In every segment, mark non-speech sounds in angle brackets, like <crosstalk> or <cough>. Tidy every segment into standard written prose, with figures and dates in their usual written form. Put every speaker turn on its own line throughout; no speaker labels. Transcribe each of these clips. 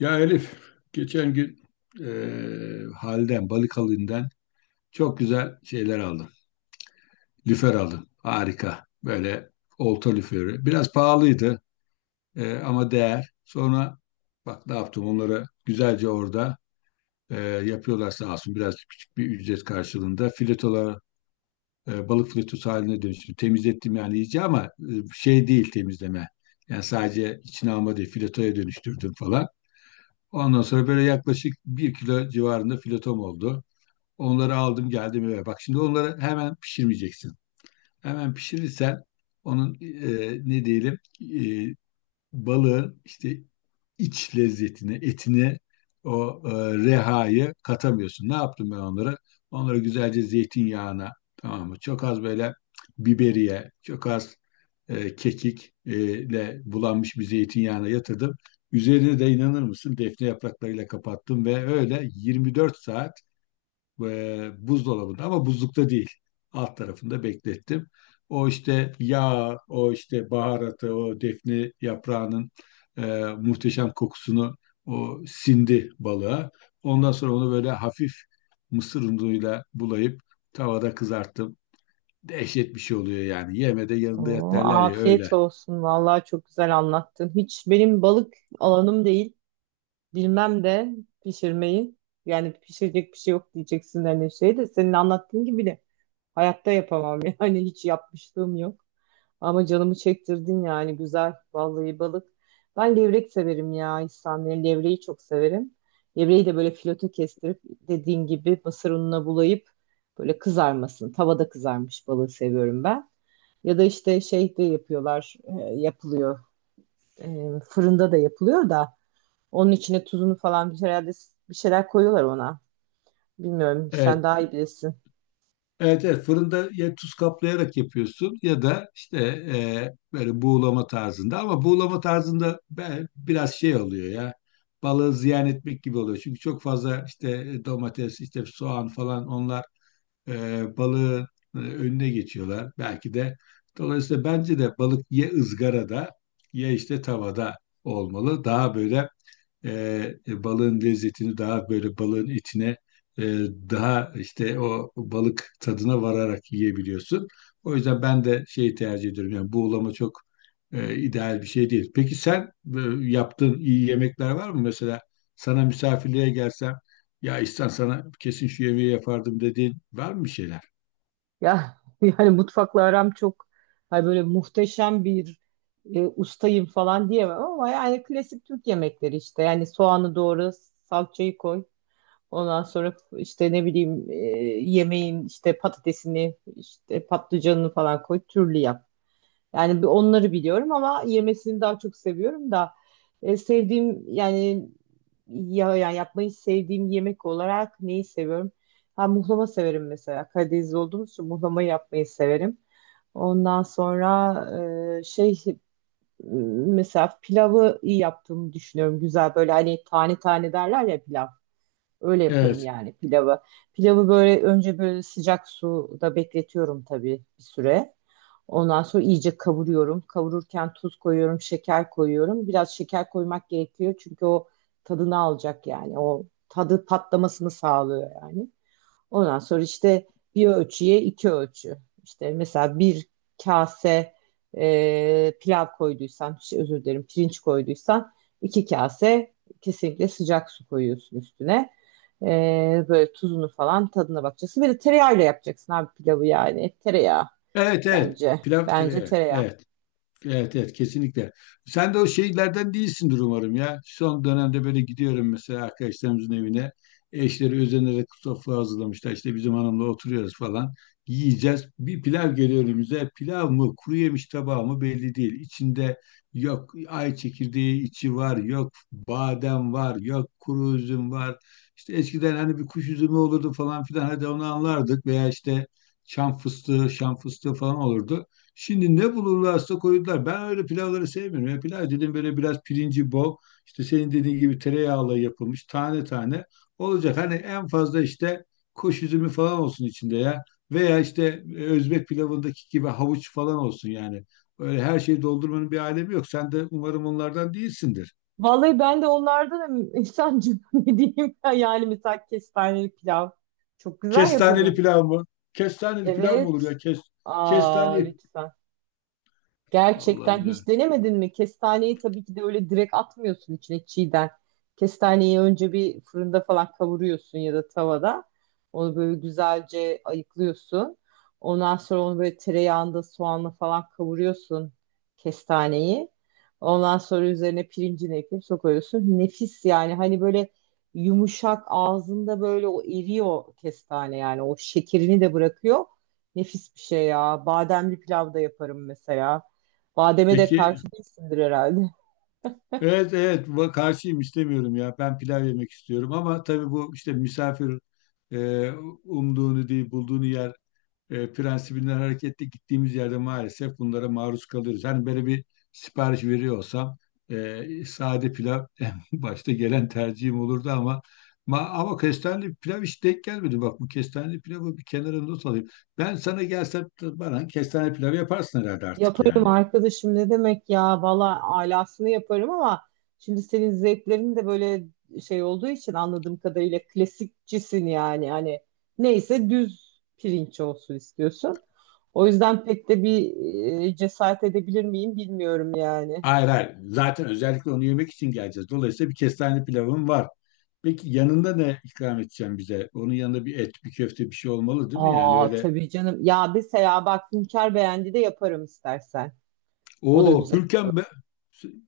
Ya Elif, geçen gün Halden, Balıkalı'ndan çok güzel şeyler aldım. Lüfer aldım. Harika. Böyle olta lüferi. Biraz pahalıydı, ama değer. Sonra bak ne yaptım onları güzelce orada eee, yapıyorlar sağ olsun. Biraz küçük bir ücret karşılığında filetolar balık filetosu haline dönüştüm. Temizlettim yani iyice ama şey değil temizleme. Yani sadece içine alma değil filetoya dönüştürdüm falan. Ondan sonra böyle yaklaşık bir kilo civarında filetom oldu. Onları aldım geldim eve. Bak şimdi onları hemen pişirmeyeceksin. Hemen pişirirsen onun ne diyelim e, balığın işte iç lezzetini, etini, o rehayı katamıyorsun. Ne yaptım ben onlara? Onlara güzelce zeytinyağına, tamam mı? Çok az böyle biberiye, çok az kekik ile bulanmış bir zeytinyağına yatırdım. Üzerine de inanır mısın defne yapraklarıyla kapattım ve öyle 24 saat buzdolabında ama buzlukta değil. Alt tarafında beklettim. O işte yağ, o işte baharatı, o defne yaprağının e, muhteşem kokusunu o sindi balığa. Ondan sonra onu böyle hafif mısır unuyla bulayıp tavada kızarttım. Dehşet bir şey oluyor yani. Yeme de yanında yat
Oo,
derler ya, öyle.
afiyet olsun. Vallahi çok güzel anlattın. Hiç benim balık alanım değil. Bilmem de pişirmeyi. Yani pişirecek bir şey yok diyeceksin hani şey de senin anlattığın gibi de hayatta yapamam. <laughs> Yani hiç yapmışlığım yok. Ama canımı çektirdin yani güzel. Vallahi balık. Ben levrek severim ya İhsan. Yani levreyi çok severim. Levreyi de böyle fileto kestirip dediğin gibi mısır ununa bulayıp böyle kızarmasın. Tavada kızarmış balığı seviyorum ben. Ya da işte şeyde yapıyorlar, yapılıyor. Fırında da yapılıyor da onun içine tuzunu falan bir herhalde bir şeyler koyuyorlar ona. Bilmiyorum, sen
Evet.
daha iyi bilirsin.
Evet, evet, fırında ya tuz kaplayarak yapıyorsun ya da işte böyle buğulama tarzında, ama buğulama tarzında biraz şey oluyor ya, balığı ziyan etmek gibi oluyor. Çünkü çok fazla işte domates işte soğan falan, onlar balığın önüne geçiyorlar. Belki de dolayısıyla bence de balık ya ızgarada ya işte tavada olmalı. Daha böyle e, balığın lezzetini daha böyle balığın içine e, daha işte o balık tadına vararak yiyebiliyorsun. O yüzden ben de şeyi tercih ediyorum. Yani buğulama çok ideal bir şey değil. Peki sen e, yaptığın iyi yemekler var mı? Mesela sana misafirliğe gelsem, ya İhsan, sana kesin şu yemeği yapardım dediğin var mı, bir şeyler?
Ya <laughs> yani mutfakla aram çok hani böyle muhteşem bir ustayım falan diyemem ama yani klasik Türk yemekleri işte. Yani soğanı doğra, salçayı koy. Ondan sonra işte ne bileyim yemeğin işte patatesini, işte patlıcanını falan koy, türlü yap. Yani bir onları biliyorum ama yemesini daha çok seviyorum da sevdiğim yani ya yani yapmayı sevdiğim yemek olarak neyi seviyorum? Ha muhlama severim mesela. Karadenizli olduğumuz için muhlama yapmayı severim. Ondan sonra şey mesela pilavı iyi yaptığımı düşünüyorum. Güzel böyle hani tane tane derler ya pilav. Öyle yaparım
Evet.
yani pilavı. Pilavı böyle önce böyle sıcak suda bekletiyorum tabii bir süre. Ondan sonra iyice kavuruyorum. Kavururken tuz koyuyorum, şeker koyuyorum. Biraz şeker koymak gerekiyor çünkü o tadını alacak yani. O tadı patlamasını sağlıyor yani. Ondan sonra işte bir ölçüye iki ölçü. İşte mesela bir kase pilav koyduysan, şey, özür dilerim pirinç koyduysan iki kase kesinlikle sıcak su koyuyorsun üstüne. E, Böyle tuzunu falan tadına bakacaksın. Bir de tereyağıyla yapacaksın abi pilavı yani. Tereyağı
Evet, evet.
bence.
Pilav
Bence
tereyağı.
tereyağı.
Evet. Evet, evet, kesinlikle. Sen de o şeylerden değilsindir umarım ya. Son dönemde böyle gidiyorum mesela arkadaşlarımızın evine. Eşleri özenerek sofra hazırlamışlar. İşte bizim hanımla oturuyoruz falan. Yiyeceğiz. Bir pilav geliyor önümüze. Pilav mı, kuru yemiş tabağı mı belli değil. İçinde yok ay çekirdeği içi var. Yok badem var. Yok kuru üzüm var. İşte eskiden hani bir kuş üzümü olurdu falan filan. Hadi onu anlardık. Veya işte çam fıstığı, şam fıstığı falan olurdu. Şimdi ne bulurlarsa koydular. Ben öyle pilavları sevmiyorum. Ya pilav dedim, böyle biraz pirinci bol. İşte senin dediğin gibi tereyağıyla yapılmış tane tane olacak. Hani en fazla işte kuş üzümü falan olsun içinde ya. Veya işte Özbek pilavındaki gibi havuç falan olsun yani. Öyle her şeyi doldurmanın bir alemi yok. Sen de umarım onlardan değilsindir.
Vallahi ben de onlardan insancım <laughs> ne diyeyim ya? Yani mesela kestaneli pilav çok güzel
Kestaneli
yaparım.
pilav mı? Kestaneli pilav mı olur
Evet.
ya?
Aa
Kestane.
lütfen. Gerçekten
Allah'ım ya.
hiç denemedin mi? Kestaneyi tabii ki de öyle direkt atmıyorsun içine çiğden. Kestaneyi önce bir fırında falan kavuruyorsun ya da tavada. Onu böyle güzelce ayıklıyorsun. Ondan sonra onu böyle tereyağında soğanla falan kavuruyorsun kestaneyi. Ondan sonra üzerine pirincini ekleyip sokuyorsun. Nefis yani hani böyle yumuşak ağzında böyle o eriyor kestane yani o şekerini de bırakıyor. Nefis bir şey ya. Bademli pilav da yaparım mesela. Bademe de
Peki,
karşı değilsindir herhalde.
evet evet, bu karşıyım, istemiyorum ya. Ben pilav yemek istiyorum, ama tabii bu işte misafir e, umduğunu değil bulduğunu yer prensibinden hareketle gittiğimiz yerde maalesef bunlara maruz kalıyoruz. Hani böyle bir sipariş veriyor olsam sade pilav <laughs> en başta gelen tercihim olurdu, ama ama kestaneli pilav hiç denk gelmedi. Bak, bu kestaneli pilavı bir kenara not alayım. Ben sana gelsem bana kestane pilavı yaparsın herhalde artık
Yaparım
yani.
arkadaşım ne demek ya valla alasını yaparım ama şimdi senin zevklerin de böyle şey olduğu için anladığım kadarıyla klasikçisin yani hani neyse düz pirinç olsun istiyorsun. O yüzden pek de bir cesaret edebilir miyim bilmiyorum yani.
Hayır, hayır. Zaten özellikle onu yemek için geleceğiz. Dolayısıyla bir kestaneli pilavım var. Peki yanında ne ikram edeceğim bize? Onun yanında bir et, bir köfte, bir şey olmalı değil mi? Yani
Aa
öyle.
tabii canım ya mesela bak Hünkar beğendi de yaparım istersen. O da
Oo,
güzel.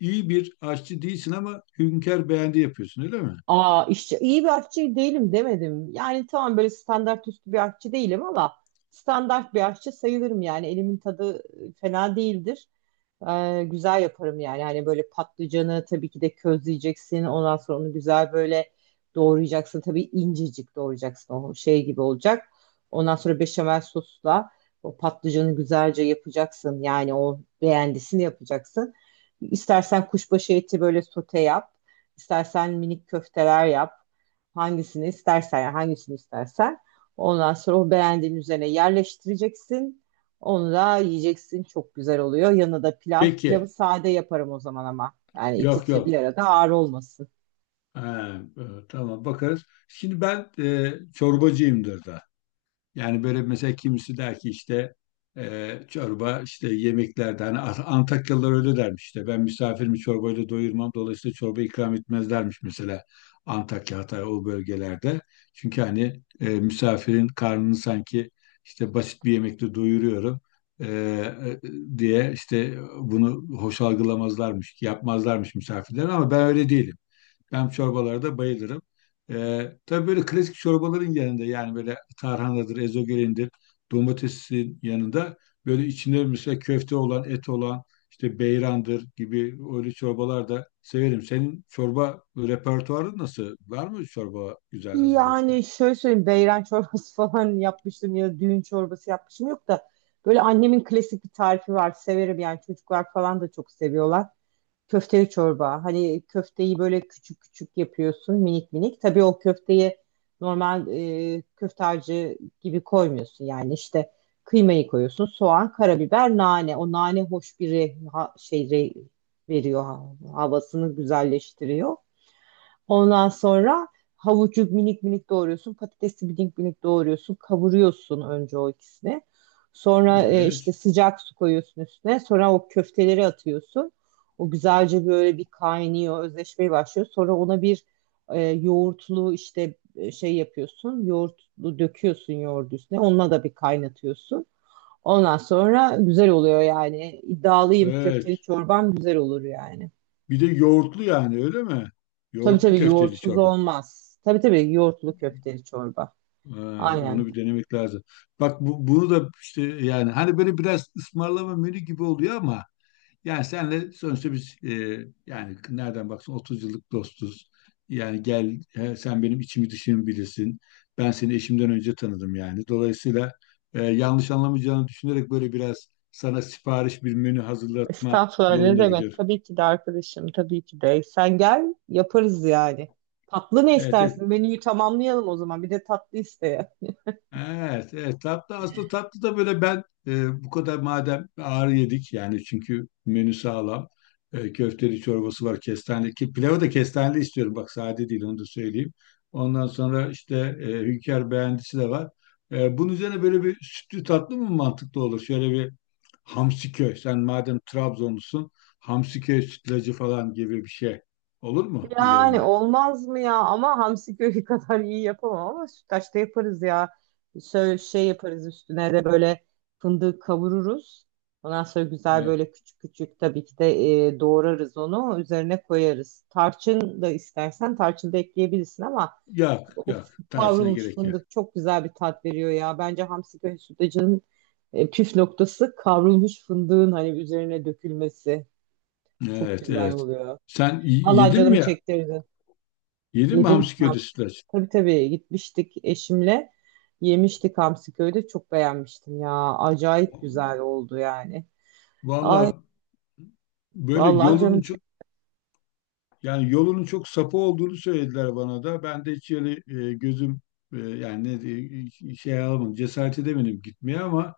iyi bir aşçı değilsin ama Hünkar beğendi yapıyorsun, öyle mi?
Aa işçi iyi bir aşçı değilim demedim. Yani tamam böyle standart üstü bir aşçı değilim ama standart bir aşçı sayılırım yani elimin tadı fena değildir. Güzel yaparım yani. Hani böyle patlıcanı tabii ki de közleyeceksin. Ondan sonra onu güzel böyle doğrayacaksın. Tabii incecik doğrayacaksın. O şey gibi olacak. Ondan sonra beşamel sosla o patlıcanı güzelce yapacaksın. Yani o beğendisini yapacaksın. İstersen kuşbaşı eti böyle sote yap. İstersen minik köfteler yap. Hangisini istersen yani hangisini istersen. Ondan sonra o beğendiğin üzerine yerleştireceksin. Onu da yiyeceksin. Çok güzel oluyor. Yanına da pilav. Pilavı
Peki.
sade yaparım o zaman ama. Yani
Yok,
ikisi bir
yok.
arada ağır olmasın.
Ha, tamam, bakarız. Şimdi ben çorbacıyımdır da. Yani böyle mesela kimisi der ki işte çorba işte yemeklerde, hani Antakyalılar öyle dermiş, işte ben misafirimi çorbayla doyurmam, dolayısıyla çorba ikram etmezlermiş mesela Antakya, Hatay, o bölgelerde. Çünkü hani misafirin karnını sanki işte basit bir yemekle doyuruyorum e, e, diye işte bunu hoş algılamazlarmış, yapmazlarmış misafirler, ama ben öyle değilim. Ben çorbalara da bayılırım. Tabii böyle klasik çorbaların yanında, yani böyle tarhanadır, ezogelindir, domatesin yanında, böyle içinde mesela köfte olan, et olan, işte beyrandır gibi, öyle çorbalar da severim. Senin çorba repertuarın nasıl? Var mı çorba güzel hazırladığın?
Yani şöyle söyleyeyim. Beyran çorbası <laughs> falan yapmıştım ya düğün çorbası yapmışım yok da. Böyle annemin klasik bir tarifi var. Severim yani çocuklar falan da çok seviyorlar. Köfteli çorba. Hani köfteyi böyle küçük küçük yapıyorsun minik minik. Tabii o köfteyi normal köfte harcı gibi koymuyorsun. Yani işte kıymayı koyuyorsun. Soğan, karabiber, nane. O nane hoş bir şey veriyor havasını güzelleştiriyor. Ondan sonra havucu minik minik doğruyorsun. Patatesi minik minik doğruyorsun. Kavuruyorsun önce o ikisini. Sonra işte
Evet,
sıcak su koyuyorsun üstüne. Sonra o köfteleri atıyorsun. O güzelce böyle bir kaynıyor, özleşmeye başlıyor. Sonra ona bir yoğurtlu işte şey yapıyorsun. Yoğurtlu döküyorsun yoğurdu üstüne. Onunla da bir kaynatıyorsun. Ondan sonra güzel oluyor yani. İddialıyım
evet.
köfteli çorbam güzel olur yani.
Bir de yoğurtlu yani, öyle mi?
Tabii
Yoğurtlu
tabii
köfteli
yoğurtsuz
çorba.
olmaz. Tabii tabii yoğurtlu köfteli çorba.
Ha,
Aynen.
onu bir denemek lazım. Bak, bunu da işte, yani hani, böyle biraz ısmarlama menü gibi oluyor ama. Yani senle sonuçta biz yani nereden baksan 30 yıllık dostuz. Yani gel he, sen benim içimi dışımı bilirsin. Ben seni eşimden önce tanıdım yani. Dolayısıyla yanlış anlamayacağını düşünerek böyle biraz sana sipariş bir menü hazırlatma
Estağfurullah ne
yolunda
demek?
gidiyor.
Tabii ki de arkadaşım, tabii ki de. Sen gel yaparız yani. Tatlı ne
Evet, evet.
istersin? Menüyü tamamlayalım o zaman. Bir de tatlı isteye.
Evet, evet, tatlı. Aslında tatlı da böyle ben bu kadar, madem ağır yedik yani, çünkü menü sağlam. Köfteli çorbası var, kestane ki pilavı da kestaneli istiyorum, bak sade değil, onu da söyleyeyim, ondan sonra işte hünkar beğendisi de var. Bunun üzerine böyle bir sütlü tatlı mı mantıklı olur, şöyle bir Hamsiköy, sen madem Trabzonlusun, Hamsiköy sütlacı falan gibi bir şey olur mu
Yani
üzerine?
olmaz mı ya? Ama hamsi köri <laughs> kadar iyi yapamam ama sütlaçta yaparız ya. Şöyle şey yaparız üstüne de böyle fındık kavururuz. Ondan sonra güzel
E,
böyle küçük küçük tabii ki de doğrarız onu. Üzerine koyarız. Tarçın da istersen tarçın da ekleyebilirsin ama
yok,
o
yok, tarçına
kavrulmuş
gerek yok.
fındık çok güzel bir tat veriyor ya. Bence hamsi köri sütlacının püf noktası kavrulmuş fındığın hani üzerine dökülmesi. Çok
Evet,
güzel
evet.
oluyor.
Sen
Allah
yedin mi
canımı
ya?
çektirdi.
Yedin mi
Yedim
hamsi köri
hamsi.
sütlaç?
Tabii tabii gitmiştik eşimle. Yemiştik hamsi köyde. Çok beğenmiştim ya. Acayip güzel oldu yani. Ay
Valla böyle
vallahi canım çek.
yolunun çok sapı olduğunu söylediler bana da. Ben de hiç öyle gözüm yani şey alamadım. Cesaret edemedim gitmeye, ama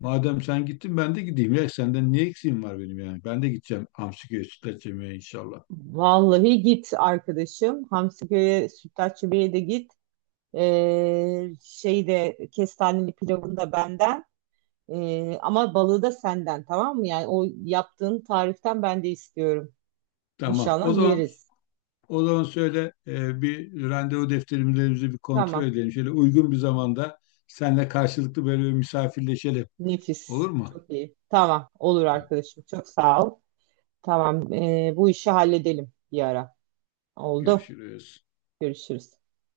madem sen gittin ben de gideyim ya. Senden niye eksiğim var benim yani? Ben de gideceğim hamsi köri sütlaç yemeye inşallah.
Vallahi git arkadaşım. Hamsi köye, Sütlaççı Bey'e de git. Şeyde kestaneli pilavını da benden. Ama balığı da senden tamam mı? Yani o yaptığın tariften ben de istiyorum.
Tamam. O
İnşallah
zaman
yeriz.
O zaman söyle, bir randevu defterimizi bir kontrol
Tamam.
edelim. Şöyle uygun bir zamanda seninle karşılıklı böyle bir misafirleşelim.
Nefis.
Olur mu?
Çok iyi. Tamam. Olur
Tamam,
arkadaşım. Çok sağ ol. Tamam, bu işi halledelim bir ara. Oldu.
görüşürüz.
Görüşürüz.